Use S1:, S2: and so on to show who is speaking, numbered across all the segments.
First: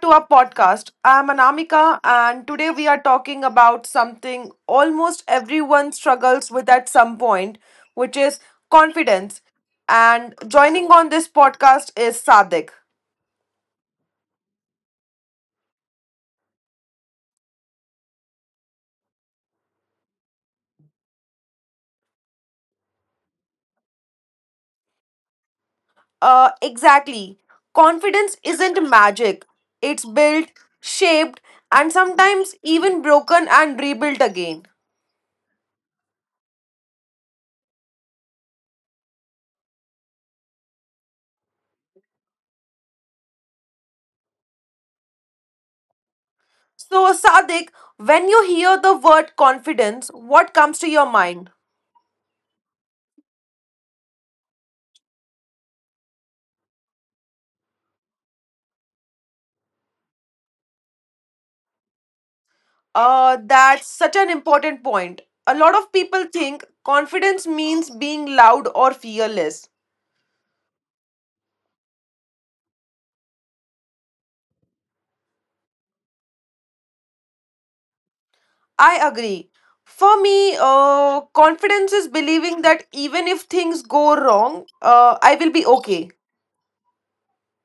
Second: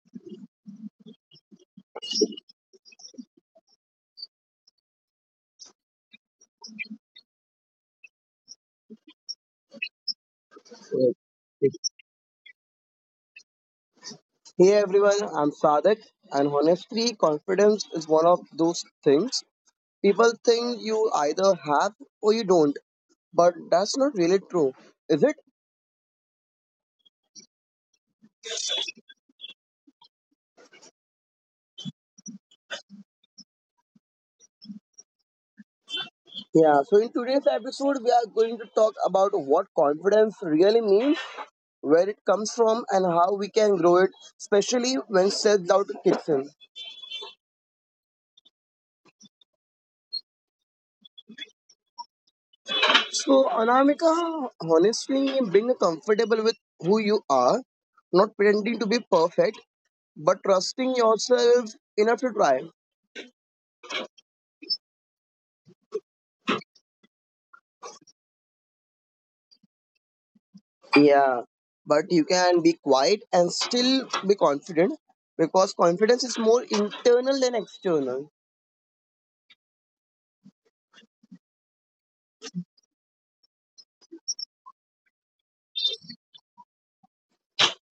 S1: to our podcast. I'm Anamika, and today we are talking about something almost everyone struggles with at some point, which is confidence. And joining on this podcast is Sadik.
S2: Hey everyone, I'm Sadak, and honestly, confidence is one of those things people think you either have or you don't, but that's not really true, is it?
S1: Exactly. Confidence isn't magic, it's built, shaped, and sometimes even broken and rebuilt again.
S2: Yeah, so in today's episode, we are going to talk about what confidence really means, where it comes from, and how we can grow it, especially when self doubt kicks in.
S1: So, Sadik, when you hear the word confidence, what comes to your mind?
S2: So, Anamika, honestly, being comfortable with who you are, not pretending to be perfect but trusting yourself enough to try.
S1: That's such an important point. A lot of people think confidence means being loud or fearless.
S2: Yeah. But you can be quiet and still be confident because confidence is more internal than external.
S1: I agree. For me, confidence is believing that even if things go wrong, I will be okay.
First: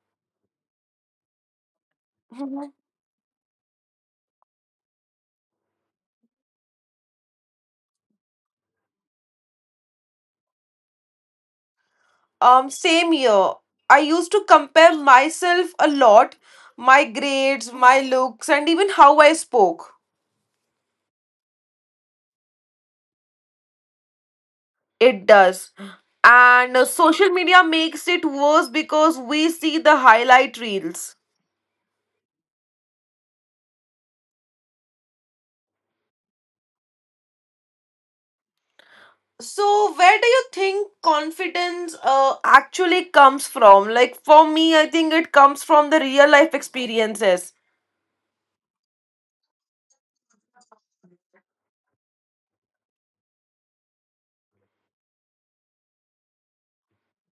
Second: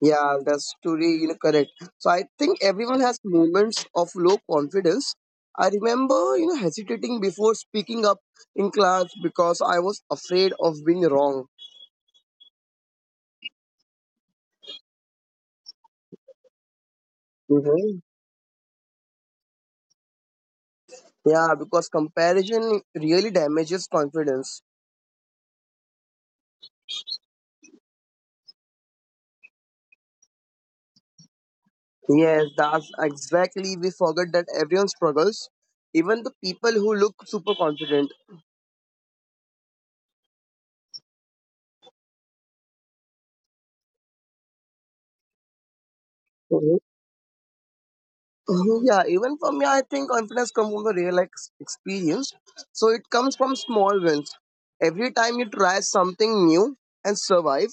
S2: Yeah, that's truly correct. So I think
S1: Mhm.
S2: everyone has moments of low confidence. I remember hesitating before speaking up in class because I was afraid of being wrong.
S1: Same here. I used to compare myself a lot, my grades,
S2: Mm-hmm.
S1: my looks, and even how I spoke.
S2: Yeah, because comparison really damages confidence.
S1: It does. And social media makes it worse because we see the highlight reels.
S2: Yes, that's exactly. We forget that everyone struggles, even the people who look super confident.
S1: So, where do you think confidence actually comes from? Like, for me, I think it comes from the real
S2: Mhm.
S1: life experiences.
S2: Mhm, yeah, even for me, I think confidence comes from the real experience. So it comes from small wins. Every time you try something new and survive,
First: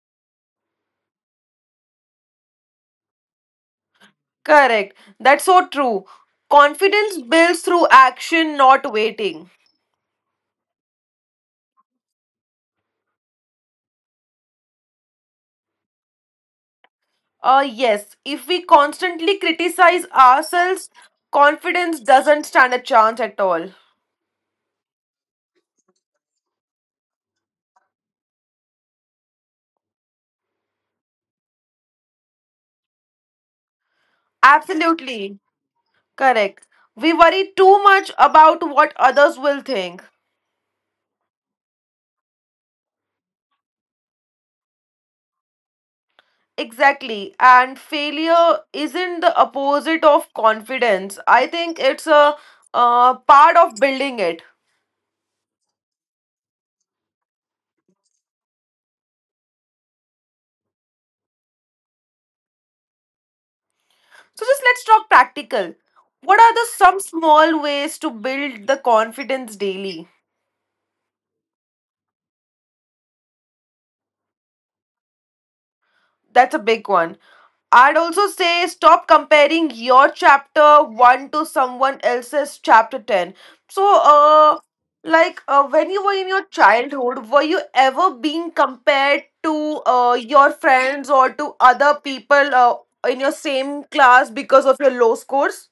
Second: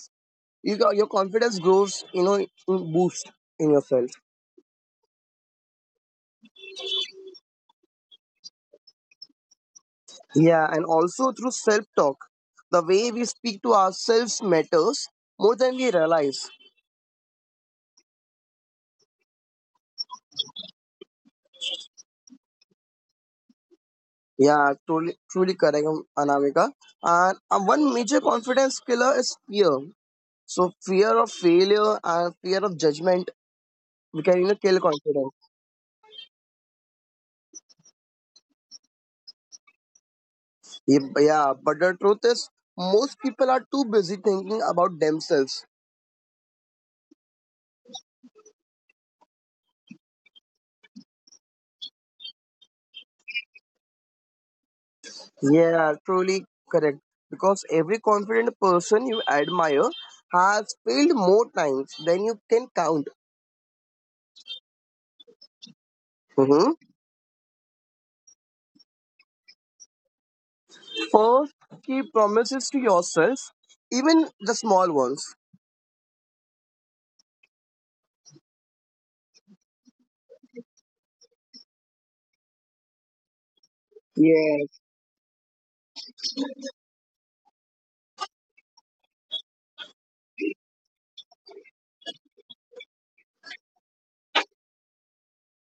S2: your confidence grows. Boost in yourself.
S1: Correct. That's so true. Confidence builds through action, not waiting.
S2: Yeah, and also through self talk, the way we speak to ourselves matters more than we realize.
S1: Yes, if we constantly criticize ourselves, confidence doesn't stand a chance at all.
S2: Yeah, truly, truly correct, Anamika. And one major confidence killer is fear. So fear of failure and fear of judgment, we can kill confidence.
S1: Absolutely. Correct. We worry too much about what others will think.
S2: Yeah, but the truth is, most people are too busy thinking about themselves.
S1: Exactly. And failure isn't the opposite of confidence. I think it's a part of building it.
S2: Yeah, truly correct. Because every confident person you admire has failed more times than you can count.
S1: So just let's talk practical. What are the
S2: Hmm.
S1: some small ways to build the confidence daily?
S2: First, keep promises to yourself, even the small ones.
S1: That's a big one. I'd also say stop comparing your chapter 1 to someone else's chapter 10. So,
S2: Yeah.
S1: like when you were in your childhood, were you ever being compared to your friends or to other people in your same class because of your low scores?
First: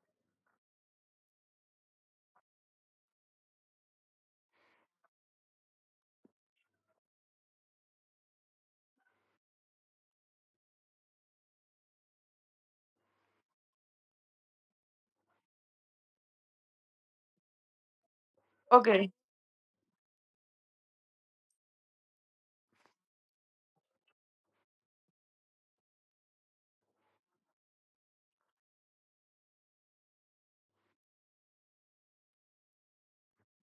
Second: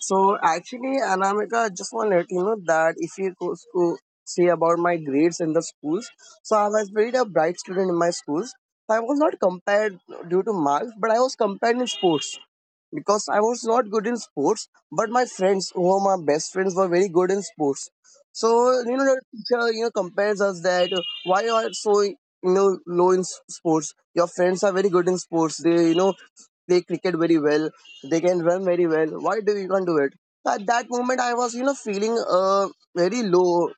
S2: So actually, Anamika, I just want to let you know that if you go to see about my grades in the schools, so I was very a bright student in my schools. I was not compared due to marks, but I was compared in sports because I was not good in sports, but my friends, who were my best friends, were very good in sports. So
S1: Okay.
S2: the teacher compares us that why you are so low in sports. Your friends are very good in sports. They play cricket very well. They can run very well. Why do you can't do it? At that moment, I was feeling very low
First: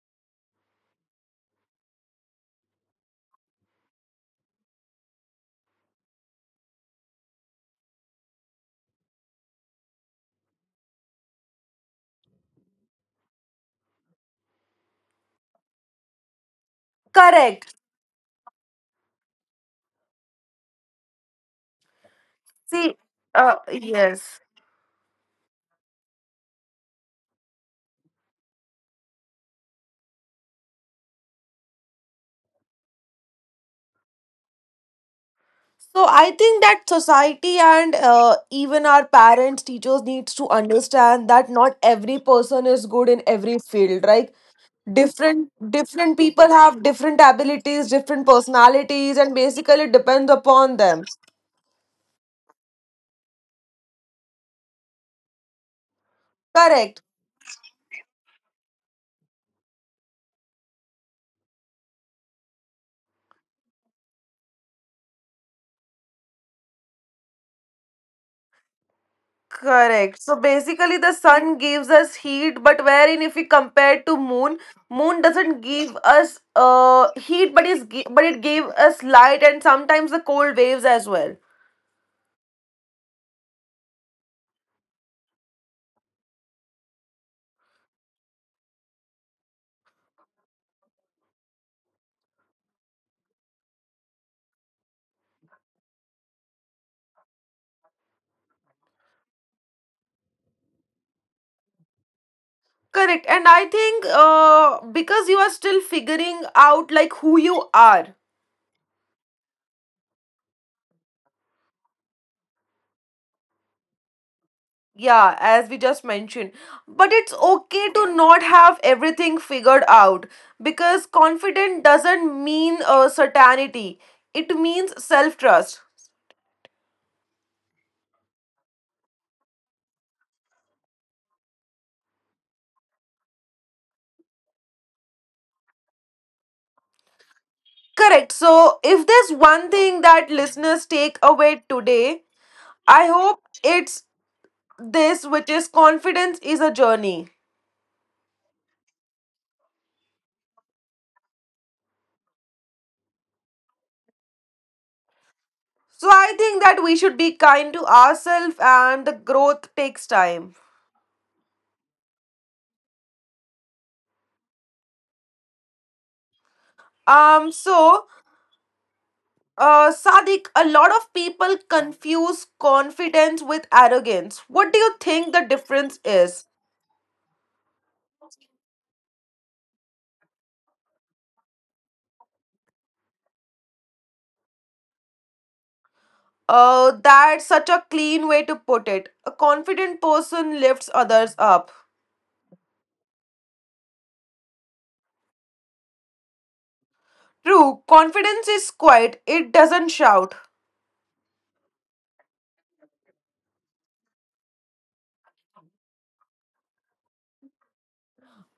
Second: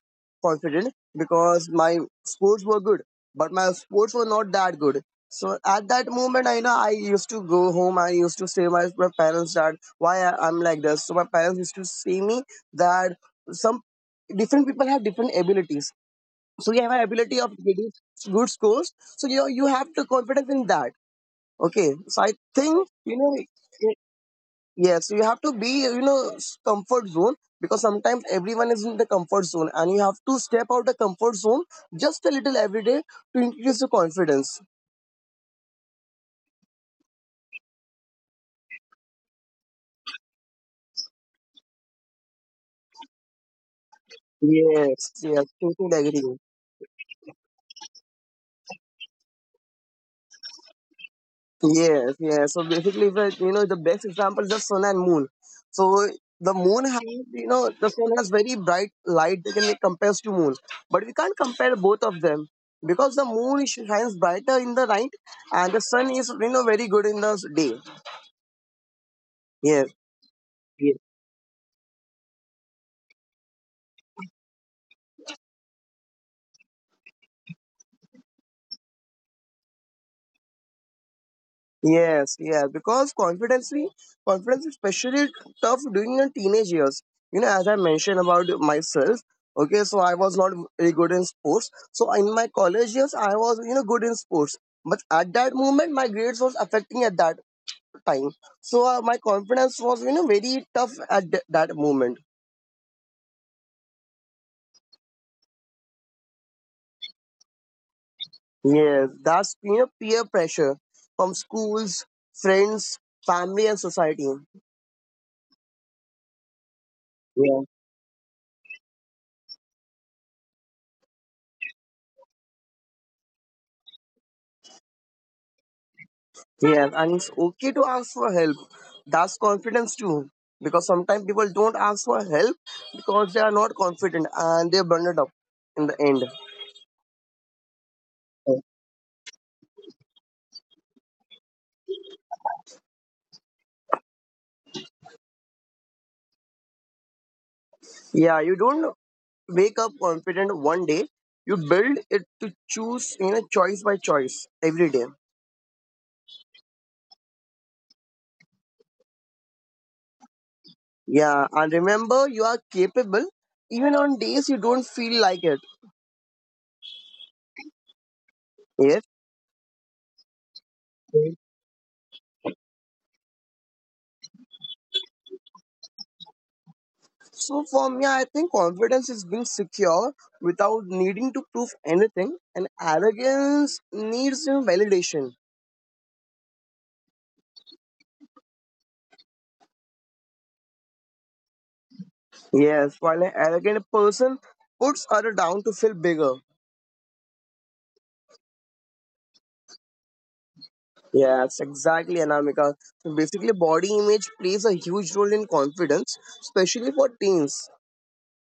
S2: confident because my sports were good, but my sports were not that good so at that moment, I know I used to go home. I used to say my parents that why I'm like this. So my parents used to say me that some different people have different abilities. So you have an ability of
S1: Correct.
S2: getting good scores. So you have to confidence in that. Okay. So I
S1: See,
S2: think
S1: yes.
S2: yes, you have to be comfort zone because sometimes everyone is in the comfort zone and you have to step out the comfort zone just a little every day to increase your confidence.
S1: So I think that society and even our parents, teachers needs to understand that not every person is good in every field. Right?
S2: Yes,
S1: different
S2: yes,
S1: different
S2: totally agree.
S1: people have different abilities, different personalities, and basically it depends upon them.
S2: Yes, yes. So basically, if I- you know, the best example is the sun and moon. So the moon
S1: Correct.
S2: has, you know, the sun has very bright light that can be compared to moon, but we can't compare both of them because the moon shines brighter in the night and the sun is, you know, very good in the day. Yes,
S1: Correct. So basically
S2: yes.
S1: the sun gives us heat, but wherein if we compare to moon, moon doesn't give us heat, but it gave us light and sometimes the cold waves as well.
S2: Yes, yeah, because confidence is especially tough during your teenage years. You know, as I mentioned about myself, okay, so I was not very good in sports. So in my college years, I was good in sports, but at that moment, my grades was affecting at that time. So my confidence was very tough at that moment.
S1: Correct. And I think because you are still figuring out like who you are.
S2: Yes, that's peer pressure from schools, friends, family, and society.
S1: Yeah, as we just mentioned. But it's okay
S2: Yeah.
S1: to not have everything figured out because confident doesn't mean certainty. It means self-trust.
S2: Yeah, and it's okay to ask for help. That's confidence too. Because sometimes people don't ask for help because they are not confident and they burn it up in the end.
S1: Correct. So if there's one thing that listeners take away today, I hope it's this, which is confidence is a journey.
S2: Yeah, you don't wake up confident one day. You build it to choose, choice by choice every day.
S1: So I think that we should be kind to ourselves and the growth takes time.
S2: Yeah, and remember you are capable even on days you don't feel like it.
S1: Um so
S2: Yes.
S1: uh Sadiq, a lot of people confuse confidence with arrogance. What do you think the difference is?
S2: So for me, I think confidence is being secure without needing to prove anything, and arrogance needs some validation.
S1: That's such a clean way to put it. A confident person lifts others up.
S2: Yes, while an arrogant person puts other down to feel bigger.
S1: True, confidence is quiet, it doesn't shout.
S2: Yes, exactly, Anamika. So basically, body image plays a huge role in confidence, especially for teens.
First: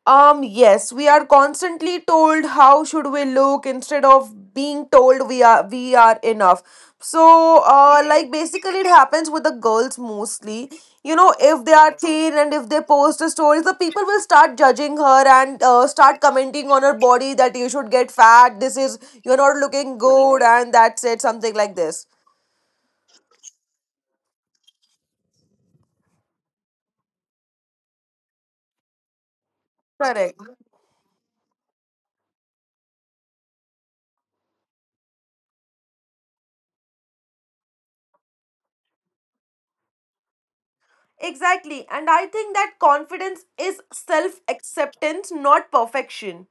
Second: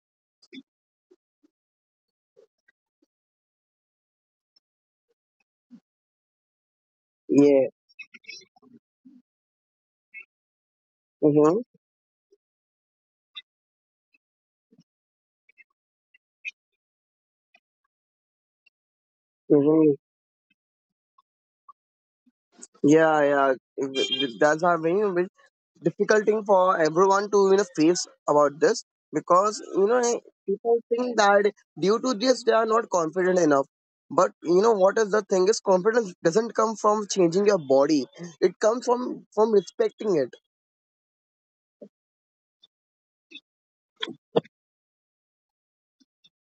S1: Yes, we are constantly told how should we look instead of being told we are enough. So,
S2: Yeah.
S1: like basically it happens with the girls mostly. You know,
S2: Mm-hmm.
S1: if they are thin and if they post a story, the people will start judging her and start commenting on her body that you should get fat. This is you're not
S2: Mm-hmm.
S1: looking good, and that's it. Something like this.
S2: Yeah, yeah. That's a very, very, difficult thing for everyone to face about this because
S1: Correct.
S2: people think that due to this they are not confident enough but what is the thing is confidence doesn't come from changing your body, it comes from respecting it.
S1: Exactly, and I think that confidence is self acceptance, not perfection.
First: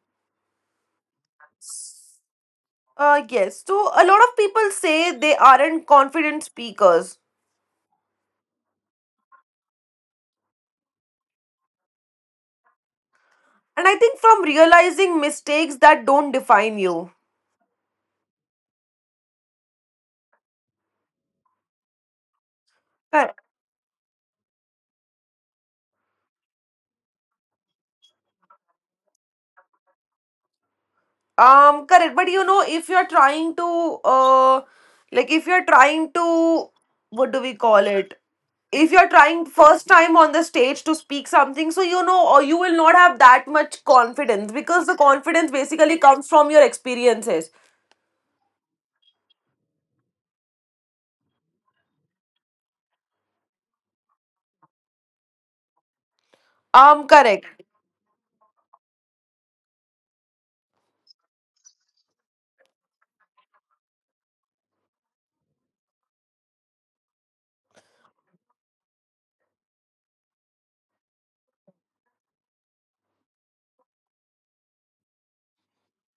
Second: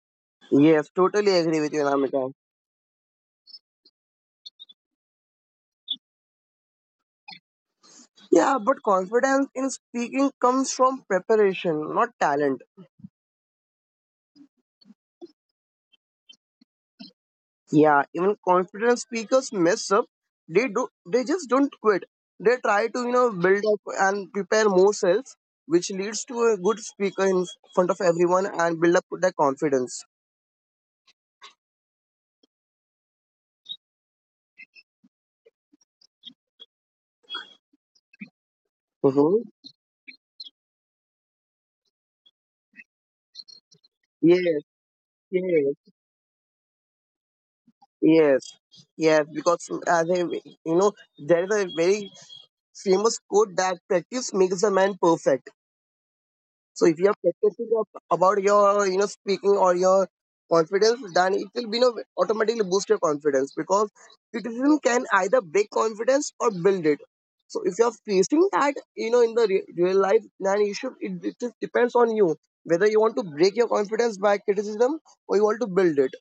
S2: Yes, totally agree with you, Namita.
S1: Yes. So a lot of people say they aren't confident speakers.
S2: Yeah, but confidence in speaking comes from preparation, not talent.
S1: And I think from realizing mistakes that don't define you.
S2: Yeah, even confident speakers mess up. They do. They just don't quit. They try to
S1: Cor-
S2: build up and prepare more self, which leads to a good speaker in front of everyone and build up their confidence.
S1: correct. But you know, if you're trying to, like if you're trying to, what do we call it? If you're
S2: Mm-hmm.
S1: trying first time on the stage to speak something, so you know, or you will not have that much
S2: Yes,
S1: confidence because the
S2: yes,
S1: confidence basically comes from your experiences.
S2: yes, yes. Because as a there is a very famous quote that practice makes a man perfect. So if you are
S1: Correct.
S2: practicing about your speaking or your confidence, then it will be automatically boost your confidence because criticism can either break confidence or build it. So if you are facing that in the real life, then it just depends on you whether you want to break your confidence by criticism or you want to build it.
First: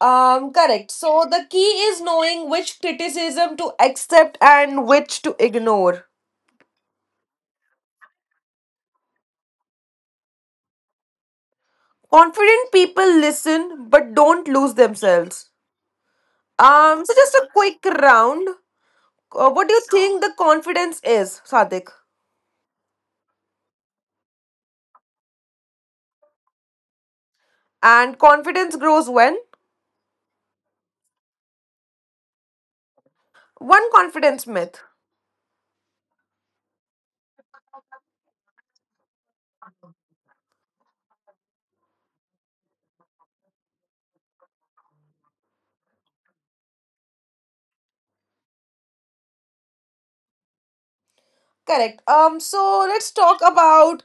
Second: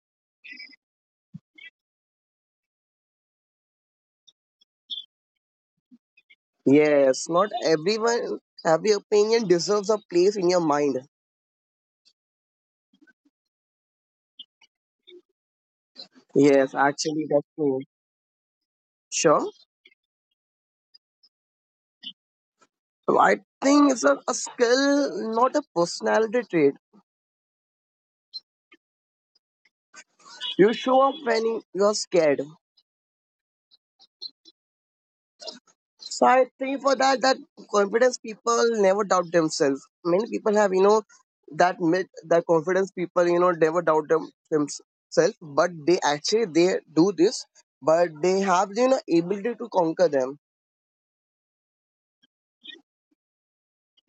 S1: Correct. So the key is knowing which criticism to accept and which to ignore.
S2: Yes, not everyone every opinion deserves a place in your mind.
S1: Confident people listen but don't lose themselves.
S2: Yes,
S1: So
S2: actually
S1: just a
S2: that's true.
S1: quick round.
S2: Sure.
S1: What do you think the confidence is, Sadik?
S2: Writing is a skill, not a personality trait.
S1: And confidence grows when?
S2: You show up when you are scared.
S1: One confidence myth.
S2: So I think for that, that confidence people never doubt themselves. Many people have, you know, that myth that confidence people, you know, never themselves, but they actually they do this, but they have, you know, ability to conquer them.
S1: Correct. So let's talk about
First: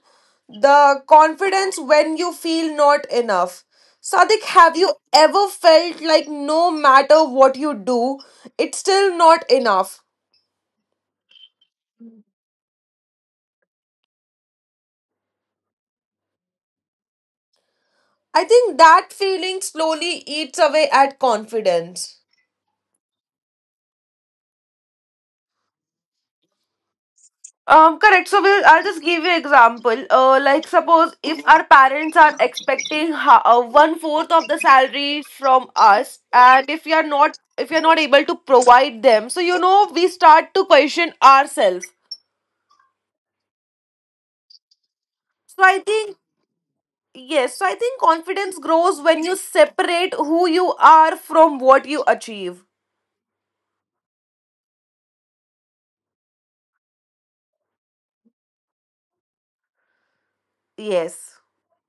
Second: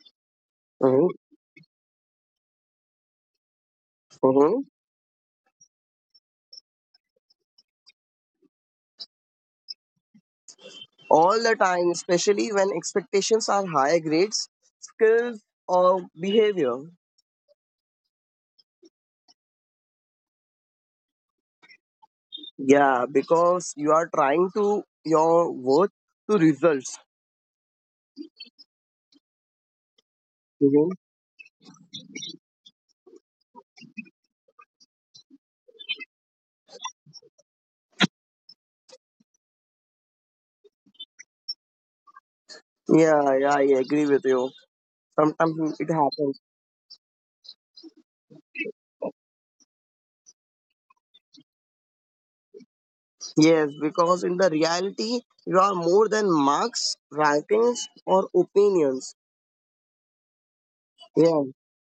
S1: the
S2: Hmm.
S1: confidence when you feel not enough. Sadik,
S2: Hmm.
S1: have you ever felt like no matter what you do, it's still not enough?
S2: All the time, especially when expectations are high grades, skills or behavior.
S1: I think that feeling slowly eats away at confidence.
S2: Yeah, because you are trying to your work to results.
S1: Correct. So we'll, I'll just give you example. Like
S2: Mhm.
S1: suppose if our parents are expecting one fourth of the salary from us, and if we are not able to provide them, so we start to question ourselves.
S2: Yeah, yeah, I agree with you.
S1: So
S2: Sometimes
S1: I
S2: it
S1: think
S2: happens.
S1: yes. So I think confidence grows when you separate who you are from what you achieve.
S2: Yes, because in the reality, you are more than marks, rankings, or opinions.
S1: Yes,
S2: Yeah,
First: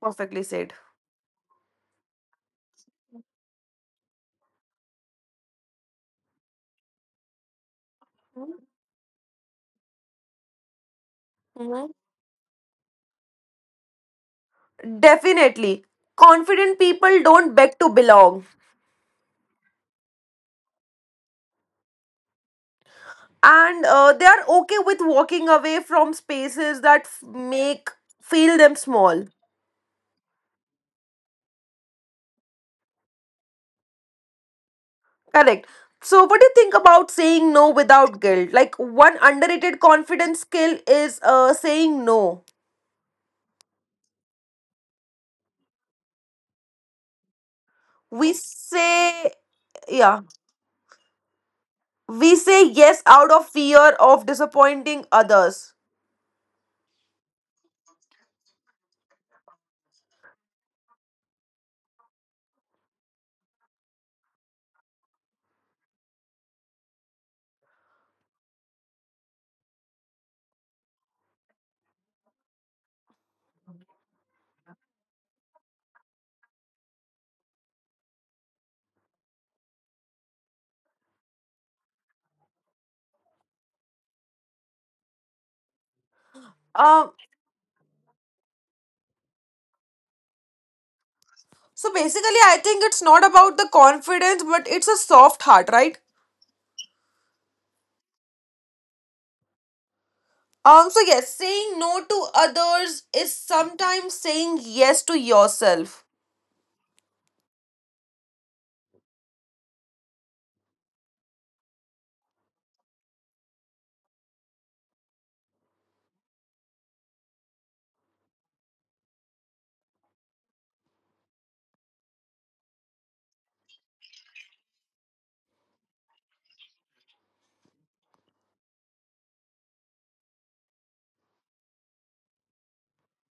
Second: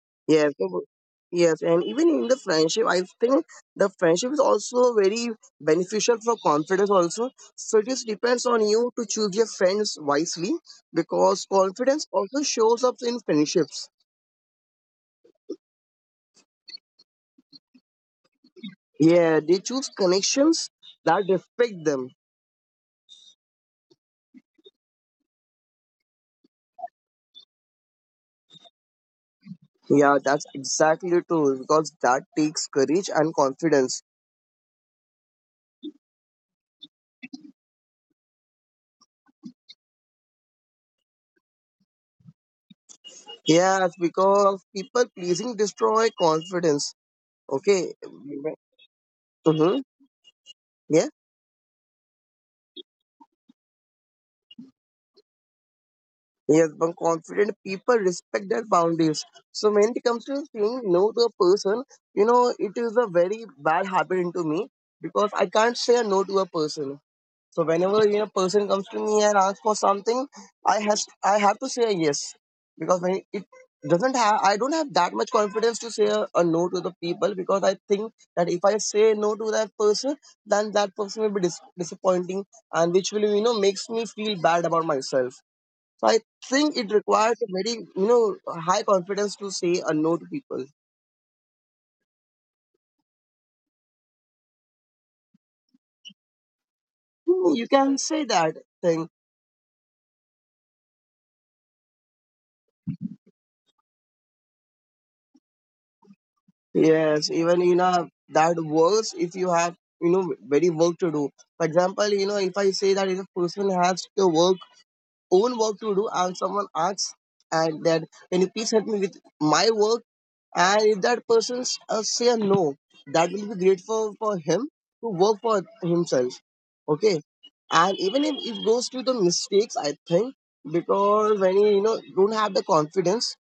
S1: perfectly
S2: yes,
S1: said.
S2: so- yes, and even in the friendship, I think the friendship is also very beneficial for confidence. Also, so it just depends on you to choose your friends wisely because
S1: Mhm.
S2: confidence also shows up in friendships.
S1: Definitely, confident people don't beg to belong.
S2: Yeah, they choose connections that respect them.
S1: And they are okay with walking away from spaces that make feel them small.
S2: Yeah, that's exactly true because that takes courage and confidence.
S1: Correct. So what do you think about saying no without guilt, like one underrated confidence skill is saying no.
S2: Yes, because people pleasing destroy confidence. Okay.
S1: we
S2: Mm-hmm.
S1: say yeah
S2: Yeah.
S1: we say yes out of fear of disappointing others.
S2: Yes, but confident people respect their boundaries. So when it comes to saying no to a person, you know, it is a very bad habit into me because I can't say a no to a person. So whenever person comes to me and asks for something, I have to say yes because when it doesn't have I don't have that much confidence to say a no to the people because I think that if I say no to that person, then that person will be disappointing and which will makes me feel bad about myself. So I think it
S1: um
S2: requires a very you know high confidence to say a no to people.
S1: so basically I think it's not about the confidence but it's a soft heart, right?
S2: Hmm, you can say that thing.
S1: So yes, saying no to others is sometimes saying yes to yourself.
S2: Yes, even in a that works if you have very work to do. For example, you know if I say that if a person has to work own work to do and someone asks and that, can you please help me with my work, and if that person say no, that will be great for him to work for himself. Okay, and even if it goes to the mistakes, I think because when you know don't have the confidence,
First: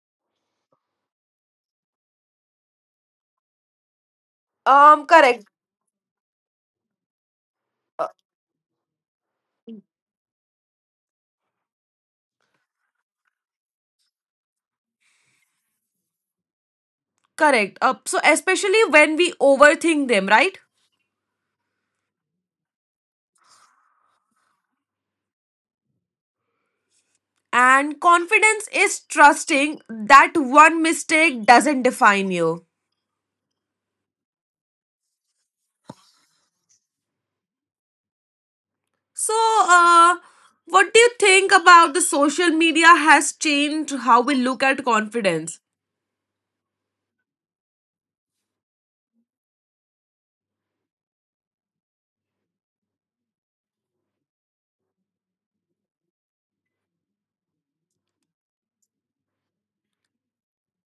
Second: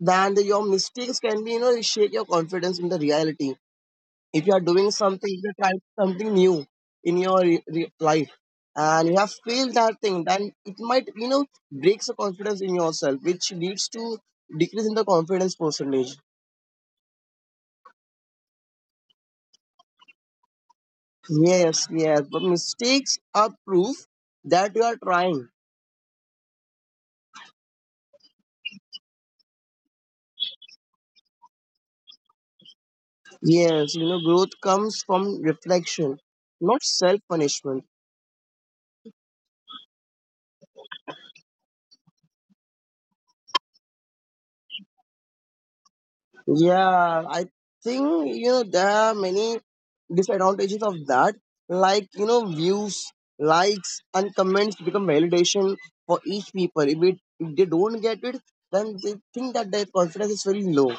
S2: then your mistakes can be shake your confidence in the reality if you are doing something,
S1: Correct.
S2: if you're trying something new in your
S1: Uh,
S2: life and you have failed that thing, then it might breaks the confidence in yourself, which leads to decrease in the confidence percentage.
S1: Correct. So especially when we overthink them, right?
S2: Yes, yes, but mistakes are proof that you are trying.
S1: And confidence is trusting that one mistake doesn't define you.
S2: Yes, growth comes from reflection, not self punishment.
S1: So, uh, what do you think about the social media has changed how we look at confidence?
S2: Yeah, I think there are many disadvantages of that. Like you know, views, likes, and comments become validation for each people. If they don't get it, then they think that their confidence is very low.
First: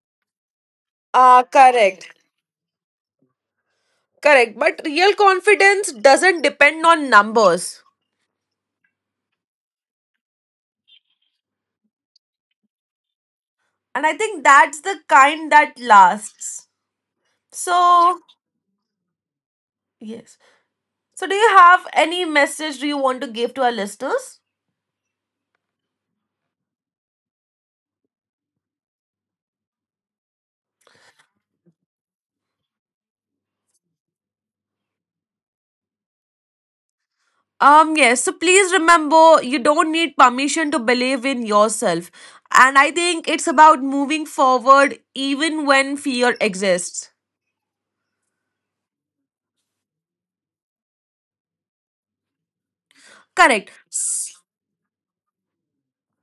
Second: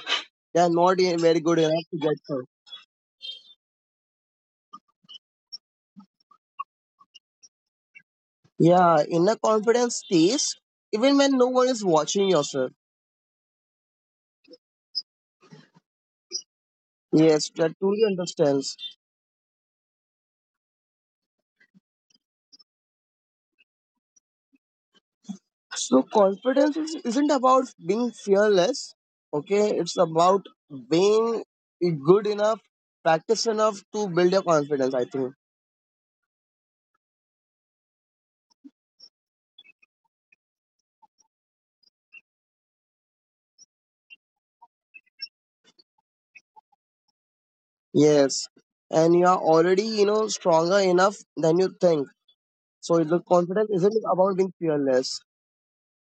S2: They are not very good enough to
S1: Correct.
S2: get it.
S1: Correct. But real confidence doesn't depend on numbers.
S2: Yeah, inner confidence stays even when no one is watching yourself.
S1: And I think that's the kind that lasts.
S2: Yes, that truly
S1: So,
S2: understands.
S1: yes. So, do you have any message do you want to give to our listeners?
S2: So confidence isn't about being fearless. Okay, it's about being good enough, practice enough to build your confidence. I think
S1: Yes. So please remember, you don't need permission to believe in yourself. And I think it's about moving forward even when fear exists.
S2: yes, and you are already stronger enough than you think. So the
S1: Correct.
S2: confidence isn't about being fearless.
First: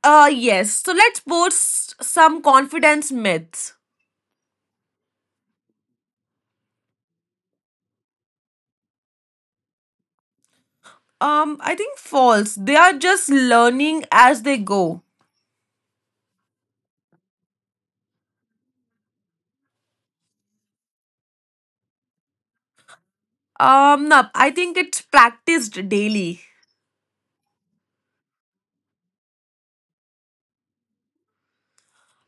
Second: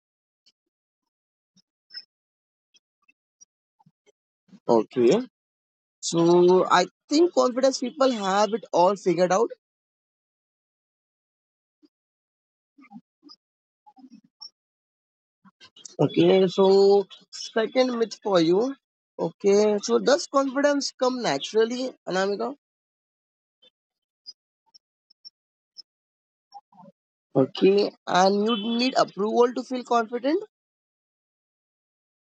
S1: Yes. So let's post some confidence myths.
S2: Okay, so I think confidence people have it all figured out.
S1: I think false. They are just learning as they go.
S2: Okay, so second myth for you. Okay, so does confidence come naturally, Anamika?
S1: No, I think it's practiced daily.
S2: Okay, and you need approval to feel confident?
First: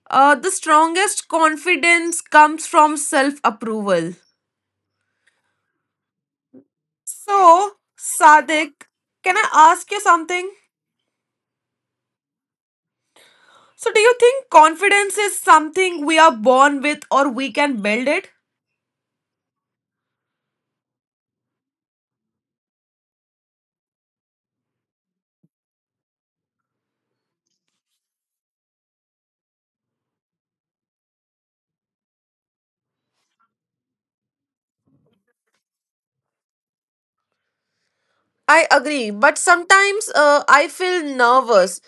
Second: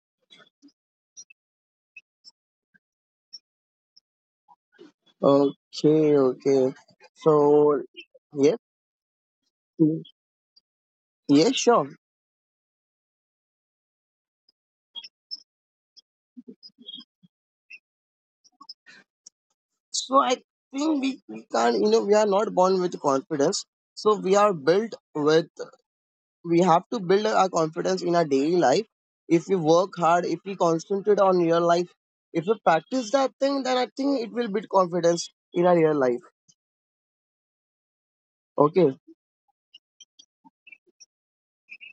S1: The strongest confidence comes from self approval.
S2: Okay, okay.
S1: So,
S2: So, yes,
S1: Sadik, can I ask
S2: mm,
S1: you something?
S2: yes, sure.
S1: So, do you think confidence is something we are born with or we can build it?
S2: So, I think we can't, you know, we are not born with confidence. So, we are built with, we have to build our confidence in our daily life. If we work hard, if we concentrate on real life, if we practice that thing, then I think it will build confidence in our real life.
S1: I
S2: Okay.
S1: agree, but sometimes I feel nervous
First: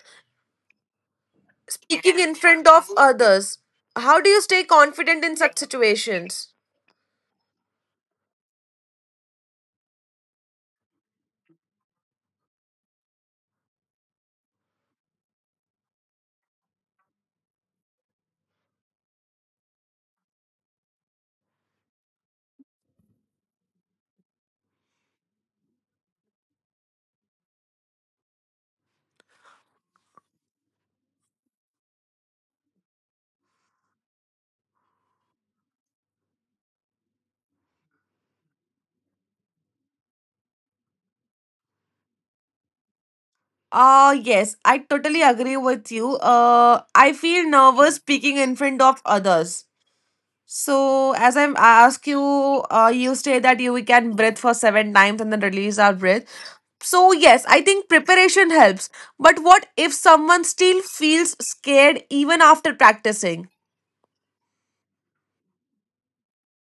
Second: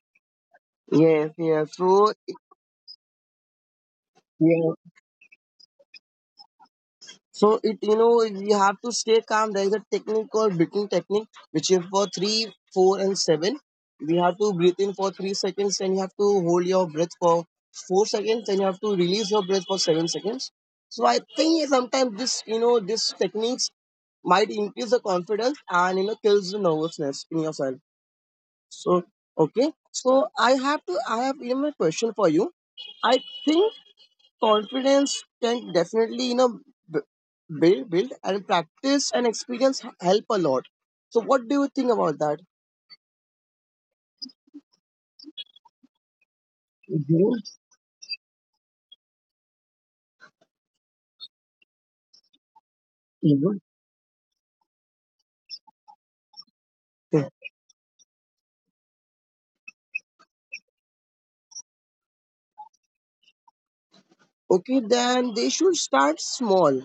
S2: Yes, yes. So,
S1: speaking in front of others. How do you stay
S2: yes.
S1: confident in such situations?
S2: So it you know you have to stay calm. There is a technique called breathing technique, which is for three, four, and seven. We have to breathe in for 3 seconds, and you have to hold your breath for 4 seconds, and you have to release your breath for 7 seconds. So I think sometimes this you know this techniques might increase the confidence and kills the nervousness in yourself. So okay, so I have to I have you know, a question for you. I think confidence can definitely b- build and practice and experience help a lot. So what do you think about that?
S1: Yes, I totally agree with you. I feel
S2: Yes,
S1: nervous speaking in front of others. So, as I ask you, you say
S2: even
S1: that you we can breathe for 7 times and then release our breath. So, yes, I think preparation helps. But what if someone still feels scared even after practicing?
S2: okay, then they should start small.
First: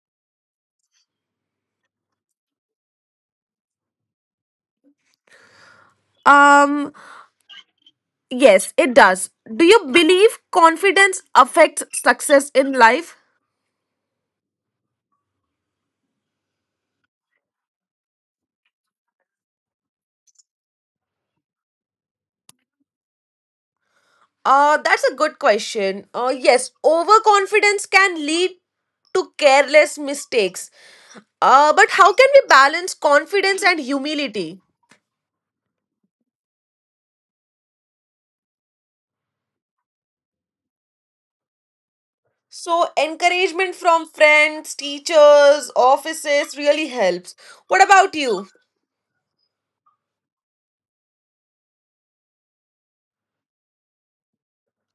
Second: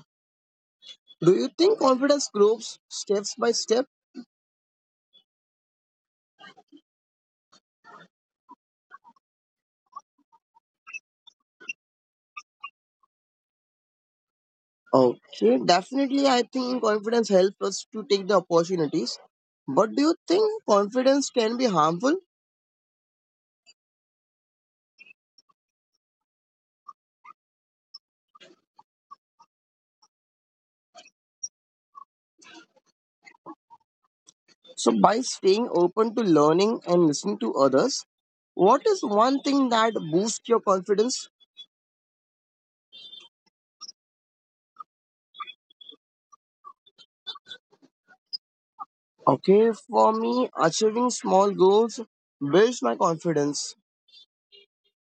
S2: Do you think confidence grows steps by step?
S1: Um, yes, it does. Do you believe confidence affects success in life?
S2: Okay, definitely, I think confidence helps us to take the opportunities, but do you think confidence can be harmful?
S1: That's a good question. Yes, overconfidence can lead to careless mistakes. But how can we balance confidence and humility?
S2: So by staying open to learning and listening to others. What is one thing that boosts your confidence?
S1: So, encouragement from friends, teachers, offices really helps. What about you?
S2: Okay, for me, achieving small goals builds my confidence.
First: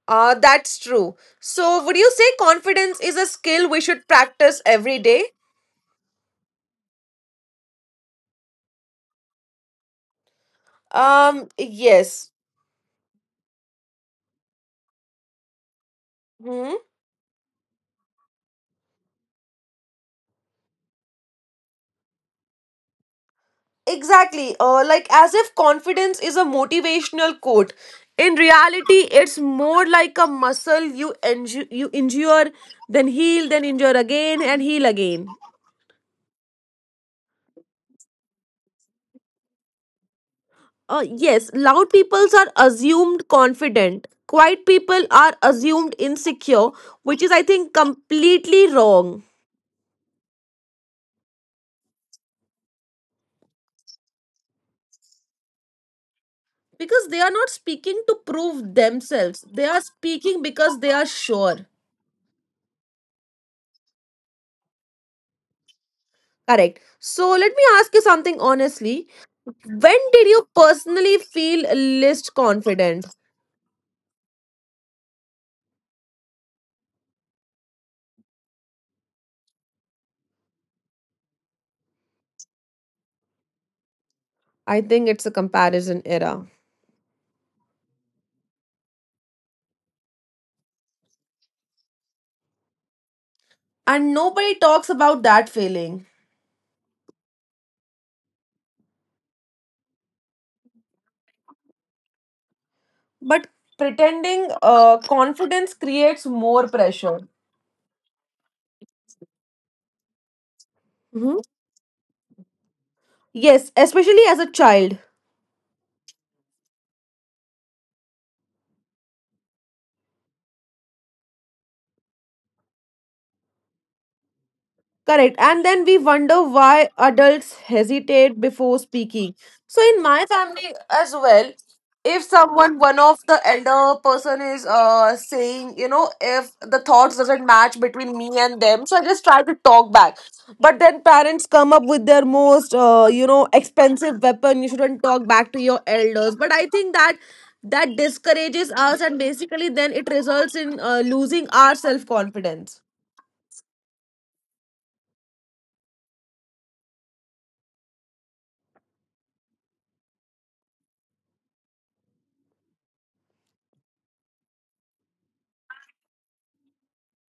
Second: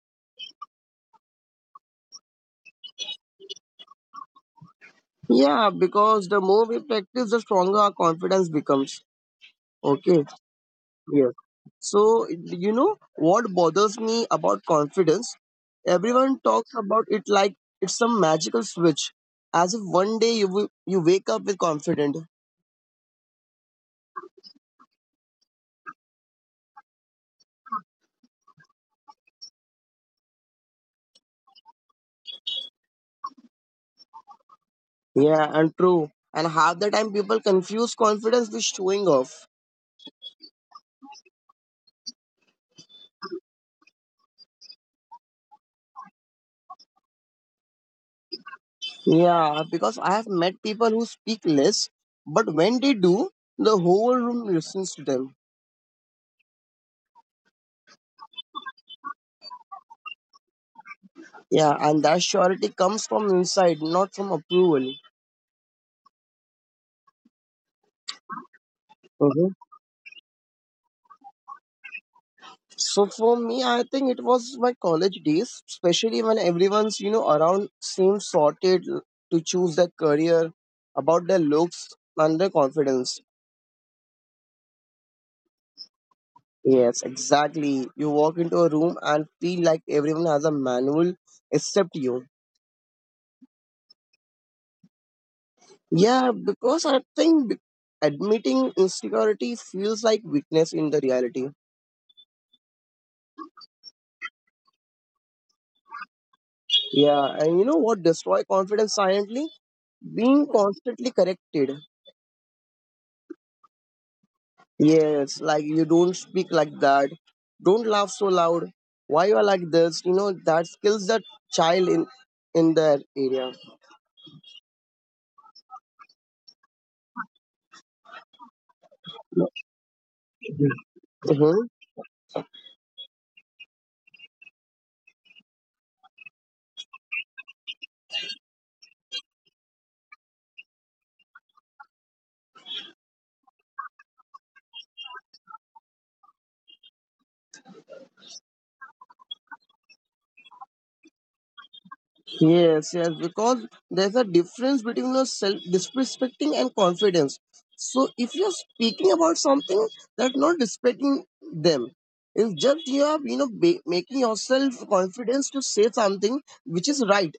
S1: That's true. So, would you say confidence is a skill we should practice every day?
S2: Yeah, because the more we practice, the stronger our confidence becomes. Okay, yes. So,
S1: Yes.
S2: you know what bothers me about confidence? Everyone
S1: Hmm.
S2: talks about it like it's some magical switch, as if one day you wake up with confident.
S1: Exactly. Like as if confidence is a motivational quote. In reality, it's more like a muscle you injure, then heal, then injure again and heal again.
S2: Yeah, and true. And half the time, people confuse confidence with showing off.
S1: Yes, loud peoples are assumed confident. Quiet people are assumed insecure, which is, I think, completely wrong.
S2: Yeah, because I have met people who speak less, but when they do, the whole room listens to them.
S1: Because they are not speaking to prove themselves. They are speaking because they are sure.
S2: Yeah, and that surety comes from inside, not from approval.
S1: Correct. So let me ask you something honestly.
S2: Mhm.
S1: When did you personally feel least
S2: So
S1: confident?
S2: for me, I think it was my college days, especially when everyone's around seems sorted to choose their career, about their looks and their confidence.
S1: I think it's a comparison era.
S2: Yes, exactly. You walk into a room and feel like everyone has a manual except you.
S1: And nobody talks about that feeling.
S2: Yeah, because I think admitting insecurity feels like weakness in the reality.
S1: But pretending confidence creates more
S2: Yeah,
S1: pressure.
S2: and you know what destroy confidence silently? Being constantly
S1: Mhm.
S2: corrected.
S1: Yes, especially as a child.
S2: Yes, like you don't speak like that. Don't laugh so loud. Why you are like this? You know that kills the child in that area.
S1: Correct. And then we wonder why adults hesitate before speaking. So in my family as well,
S2: Mhm.
S1: if someone, one of the elder person is saying, if the thoughts doesn't match between me and them, so I just try to talk back. But then parents come up with their most, expensive weapon. You shouldn't talk back to your elders. But I think that that discourages us, and basically then it results in losing our self
S2: Yes,
S1: confidence.
S2: yes, because there's a difference between the self disrespecting and confidence. So if you're speaking about something that's not respecting them, it's just you are making yourself confidence to say something which is right.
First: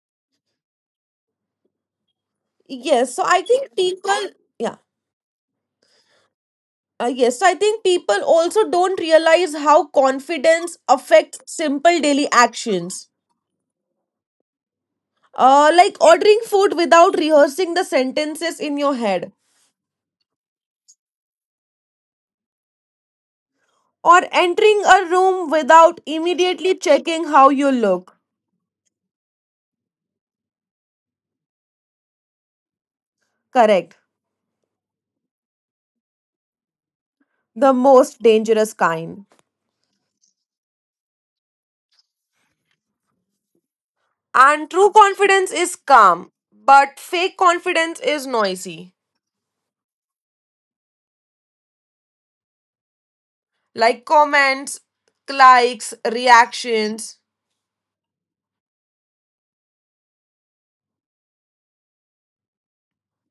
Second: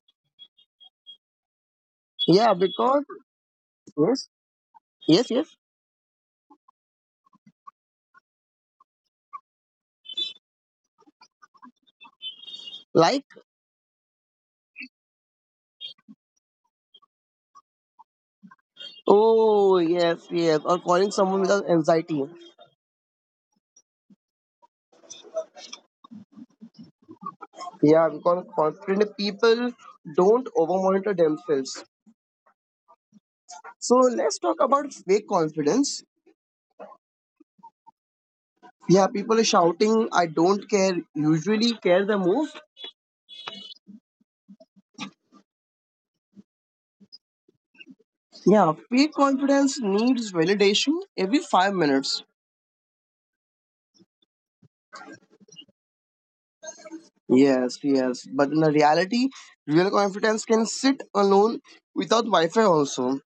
S2: Yeah, because
S1: Yes, so I think.
S2: yes,
S1: Yeah,
S2: yes, yes.
S1: People also don't realize how confidence affects simple daily actions.
S2: Like
S1: Like ordering food without rehearsing the sentences in your head,
S2: oh yes, yes, or calling someone without anxiety.
S1: or entering a room without immediately checking how you
S2: Yeah,
S1: look.
S2: because confident people don't over monitor themselves. So
S1: Correct.
S2: let's talk about fake confidence.
S1: The most dangerous
S2: Yeah,
S1: kind.
S2: people are shouting, I don't care, usually care the most.
S1: And true confidence is calm, but fake confidence is
S2: Yeah,
S1: noisy.
S2: fake confidence needs validation every 5 minutes.
S1: Like comments, likes, reactions.
S2: Yes, yes. But in the reality, real confidence can sit alone without Wi Fi also.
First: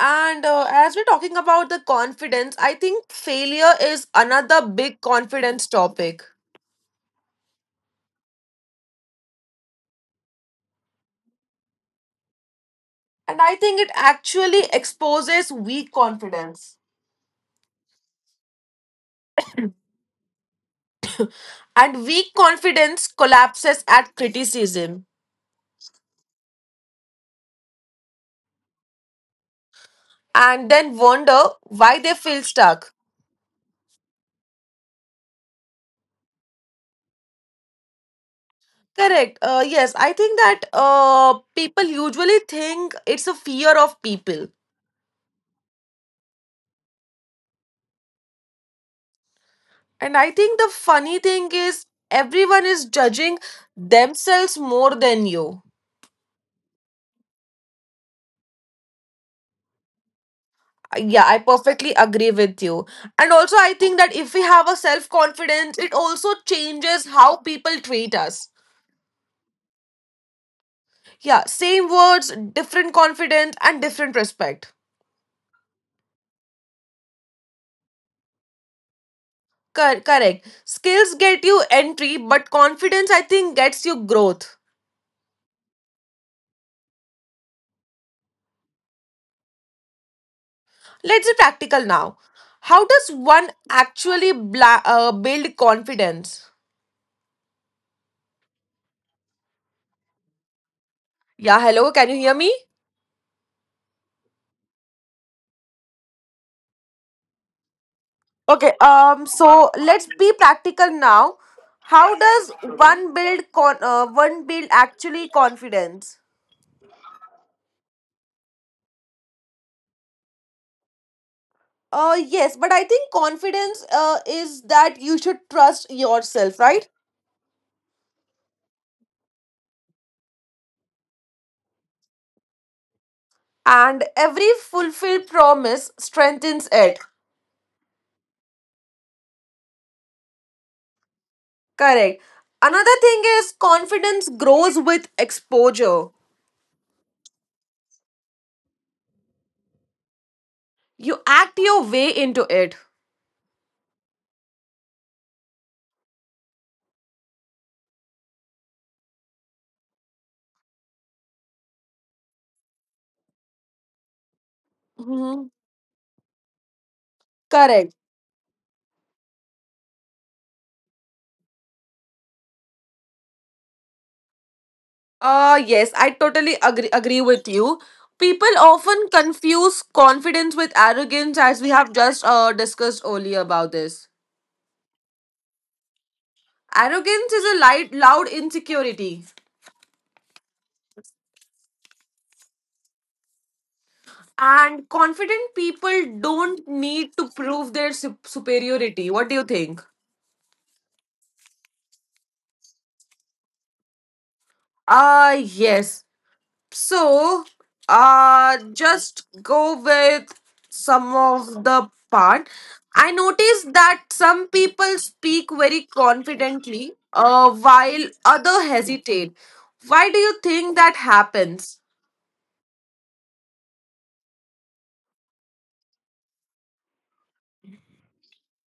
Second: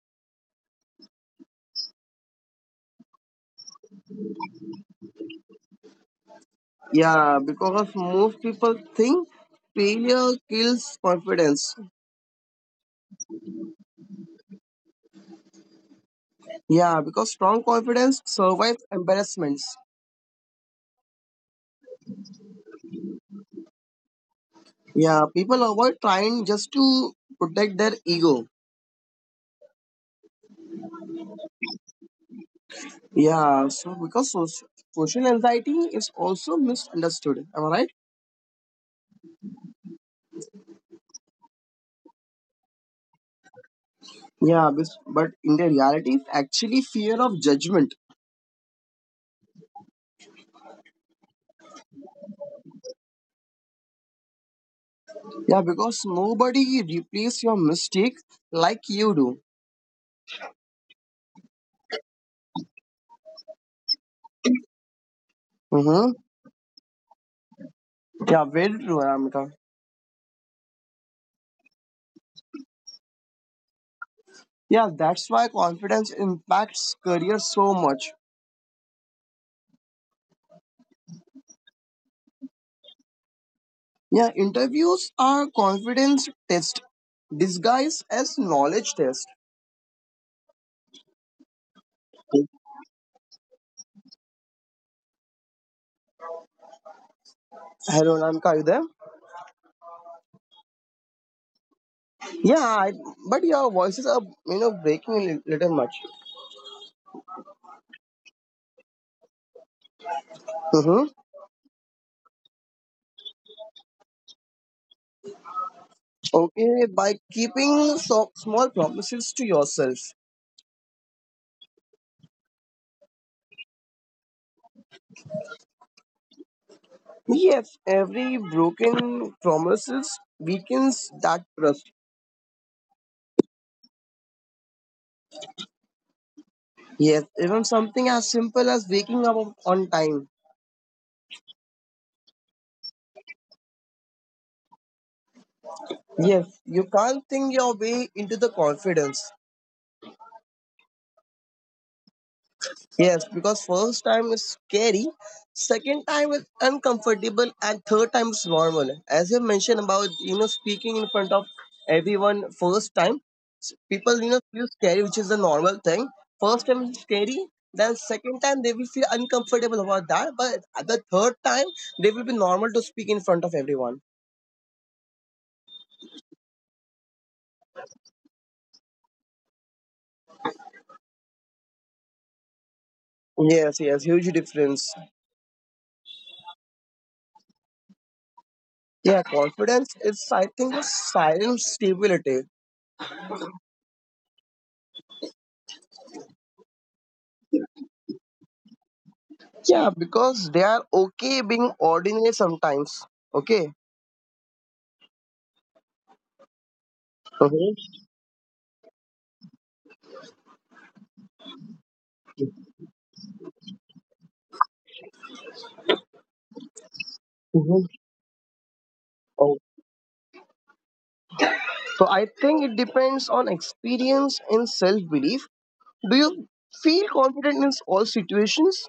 S1: And as we're talking about the confidence, I think failure is another big confidence topic.
S2: Yeah, because most people think failure kills confidence.
S1: And I think it actually exposes weak confidence.
S2: Yeah, because strong confidence survives embarrassments.
S1: And weak confidence collapses at criticism
S2: Yeah, people avoid trying just to protect their ego.
S1: and then wonder why they feel stuck.
S2: Yeah, so because social anxiety is also misunderstood, am I right?
S1: Correct. Yes, I think that people usually think it's a fear of
S2: Yeah,
S1: people.
S2: but in the reality, it's actually fear of judgment.
S1: And I think the funny thing is, everyone is judging themselves more
S2: Yeah,
S1: than you.
S2: because nobody replaces your mistake like you do.
S1: Yeah, I perfectly agree with you. And also, I think that if we have a self confidence, it
S2: Mm-hmm.
S1: also changes how people treat
S2: Yeah,
S1: us.
S2: very true, Ramika.
S1: Yeah, same words, different confidence, and different respect.
S2: Yeah, that's why confidence impacts career so much.
S1: Correct. Skills get you entry, but confidence, I think, gets you
S2: Yeah,
S1: growth.
S2: interviews are confidence test disguised as knowledge test.
S1: Let's be practical now. How does one actually build confidence?
S2: Hello, Ramika, are you there?
S1: Yeah, hello, can you hear me?
S2: Yeah, I, but your voices are breaking a little much.
S1: Okay, so let's be practical now.
S2: Mhm.
S1: How does one build actually confidence?
S2: Okay, by keeping so small promises to yourself.
S1: Yes, but I think confidence is that you should trust yourself, right?
S2: Yes, every broken promises weakens that trust.
S1: And every fulfilled promise strengthens it.
S2: Yes, even something as simple as waking up on time.
S1: Correct. Another thing is confidence grows with exposure.
S2: Yes, you can't think your way into the confidence.
S1: You act your way into it.
S2: Yes, because first time is scary, second time is uncomfortable, and third time is normal. As you mentioned about speaking in front of everyone first time, people feel scary, which is the
S1: Mhm.
S2: normal thing. First time is scary, then
S1: Correct.
S2: second time they will feel uncomfortable about that, but at the third time they will be normal to speak in front of everyone.
S1: Yes, I totally agree with you. People often confuse confidence with arrogance, as we have just discussed earlier
S2: Yes,
S1: about
S2: yes, huge
S1: this.
S2: difference.
S1: Arrogance is a light, loud
S2: Yeah,
S1: insecurity,
S2: confidence is I think a silent stability.
S1: and confident people don't need to prove their superiority. What do you
S2: Yeah,
S1: think?
S2: because they are okay being ordinary sometimes. Okay.
S1: Yes. So,
S2: Mhm,
S1: just go with some of the part. I noticed that some people speak very confidently,
S2: mhm.
S1: while other hesitate.
S2: Oh.
S1: Why do you think that happens?
S2: So I think it depends on experience and self belief. Do you feel confident in all situations?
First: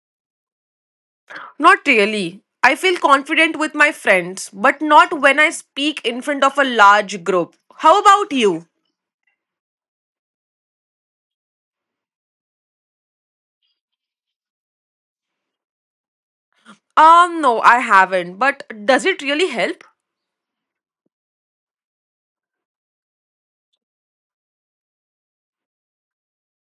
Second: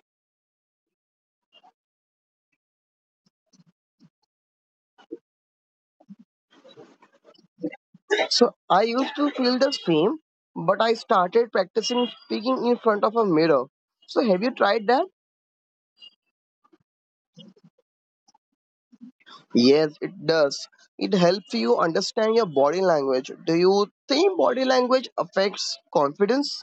S1: Not really. I feel confident with my friends, but not when I speak in front of a large group. How about
S2: So
S1: you?
S2: I used to feel the same, but I started practicing speaking in front of a mirror. So have you tried that?
S1: No, I haven't. But does it really help?
S2: Yes, it does. It helps you understand your body language. Do you think body language affects confidence?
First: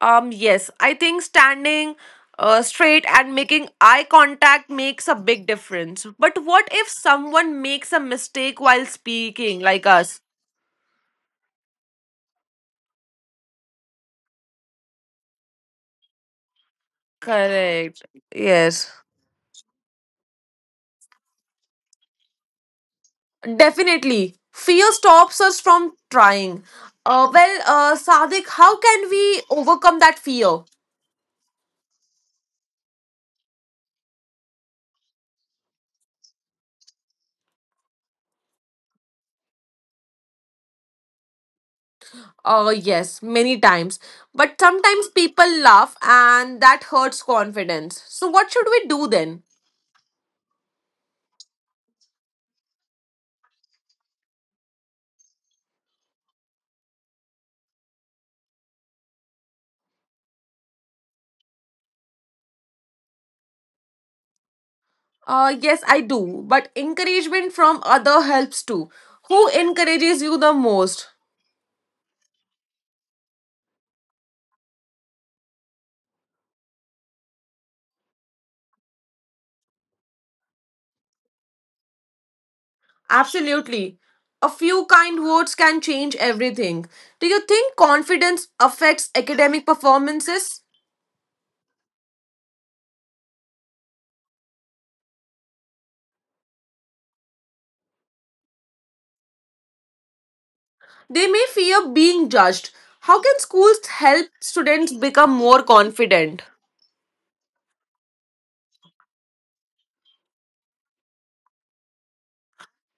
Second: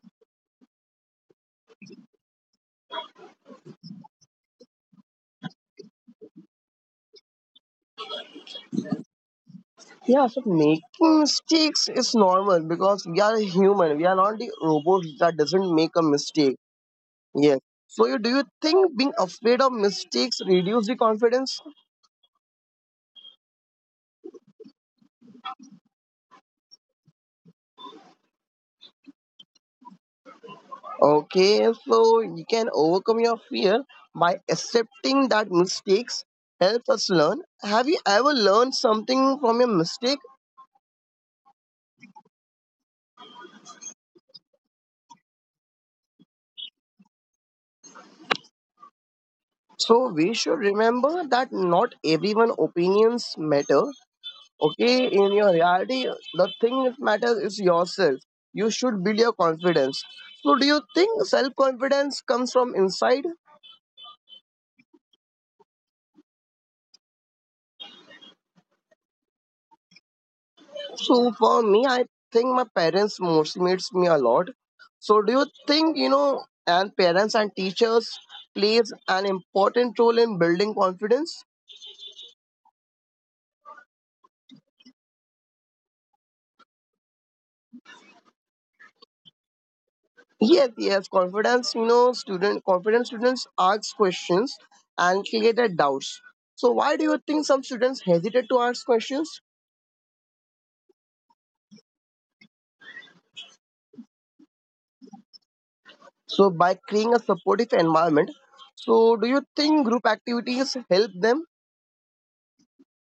S1: Yes, I think standing straight and making eye contact makes a big difference. But what if someone makes a mistake while speaking, like us?
S2: Yeah, so making mistakes is normal because we are human. We are not the robot that doesn't make a mistake. Yes.
S1: Correct.
S2: So do you
S1: Yes.
S2: think being afraid of mistakes reduce the confidence?
S1: Definitely. Fear stops us from trying. Well, Sadik, how can we overcome that fear?
S2: Okay, so you can overcome your fear by accepting that mistakes help us learn. Have you ever learned something from your mistake?
S1: Yes, many times. But sometimes people laugh and that hurts confidence. So, what should we do then?
S2: So we should remember that not everyone opinions matter, okay, in your reality. The thing that matters is yourself. You should build your confidence. So do you think self confidence comes from inside?
S1: Yes, I do. But encouragement from other helps too. Who encourages you the most?
S2: So for me, I think my parents motivates me a lot. So do you think you know and parents and teachers plays an important role in building confidence?
S1: Absolutely. A few kind words can change everything. Do you think confidence affects academic
S2: yes
S1: performances?
S2: yes confidence you know student confident students ask questions and create their doubts. So why do you think some students hesitate to ask questions?
S1: They may fear being judged. How can schools help students become more
S2: So
S1: confident?
S2: by creating a supportive environment, so do you think group activities help them?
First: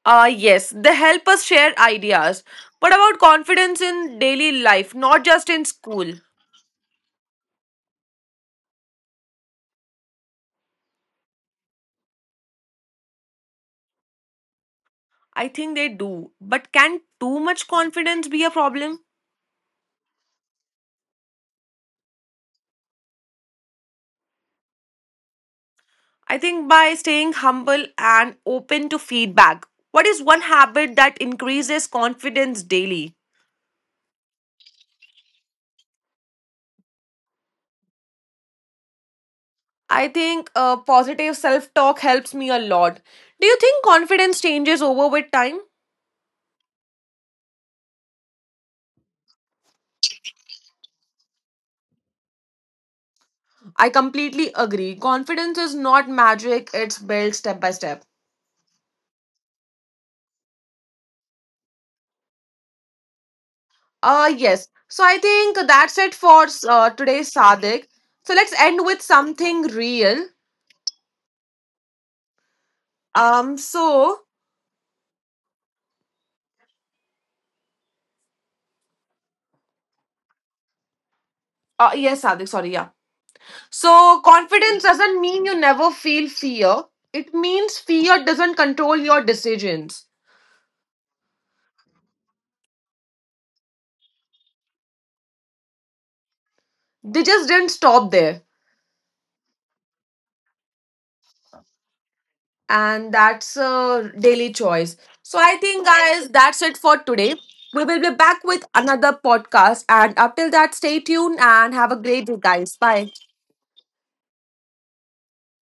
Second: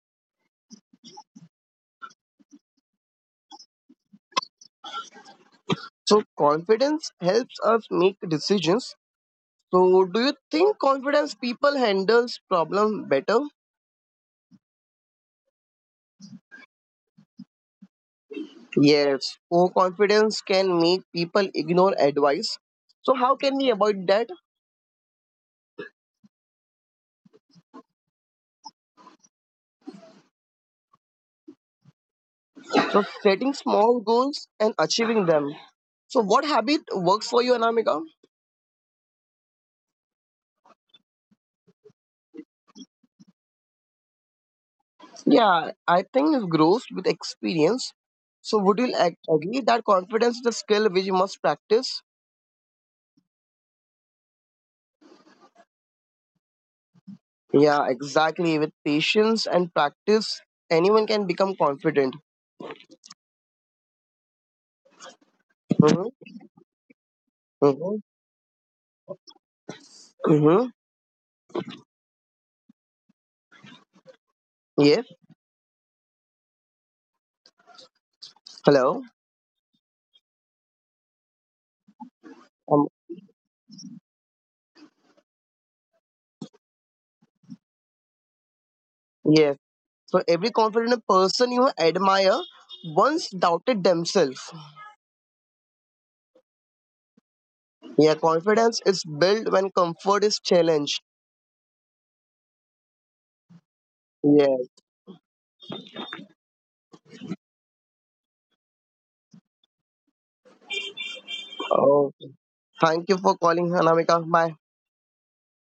S1: Yes, they help us share ideas. What about confidence in daily life, not just in school?
S2: So confidence helps us make decisions. So do you think confidence people handles problem better?
S1: I think they do. But can too much confidence be a problem?
S2: Yes, overconfidence can make people ignore advice. So how can we avoid that?
S1: I think by staying humble and open to feedback. What is one habit that increases confidence
S2: So
S1: daily?
S2: setting small goals and achieving them. So what habit works for you, Anamika?
S1: I think positive self talk helps me a lot. Do you think confidence changes over with time?
S2: Yeah, I think it grows with experience. So would you agree that confidence is a skill which you must practice?
S1: I completely agree. Confidence is not magic, it's built step by
S2: Yeah,
S1: step.
S2: exactly. With patience and practice, anyone can become confident.
S1: Yes. So I think that's
S2: Mm-hmm.
S1: it for today's Sadik.
S2: Mm-hmm.
S1: So let's end with something real.
S2: Mm-hmm.
S1: Um, so
S2: Yes. Hello.
S1: Uh, yes, Sadik, sorry,
S2: Um,
S1: yeah. So, confidence doesn't mean you never feel fear. It means fear doesn't control your
S2: yes.
S1: decisions.
S2: So every confident person you admire once doubted themselves.
S1: They just didn't
S2: Yeah,
S1: stop there.
S2: confidence is built when comfort is challenged.
S1: And that's a daily
S2: Yes.
S1: choice. So, I think, guys, that's it for today. We will be back with another podcast. And up till that, stay tuned and have a
S2: Oh,
S1: great day, guys.
S2: thank
S1: Bye.
S2: you for calling, Hanamika. Bye.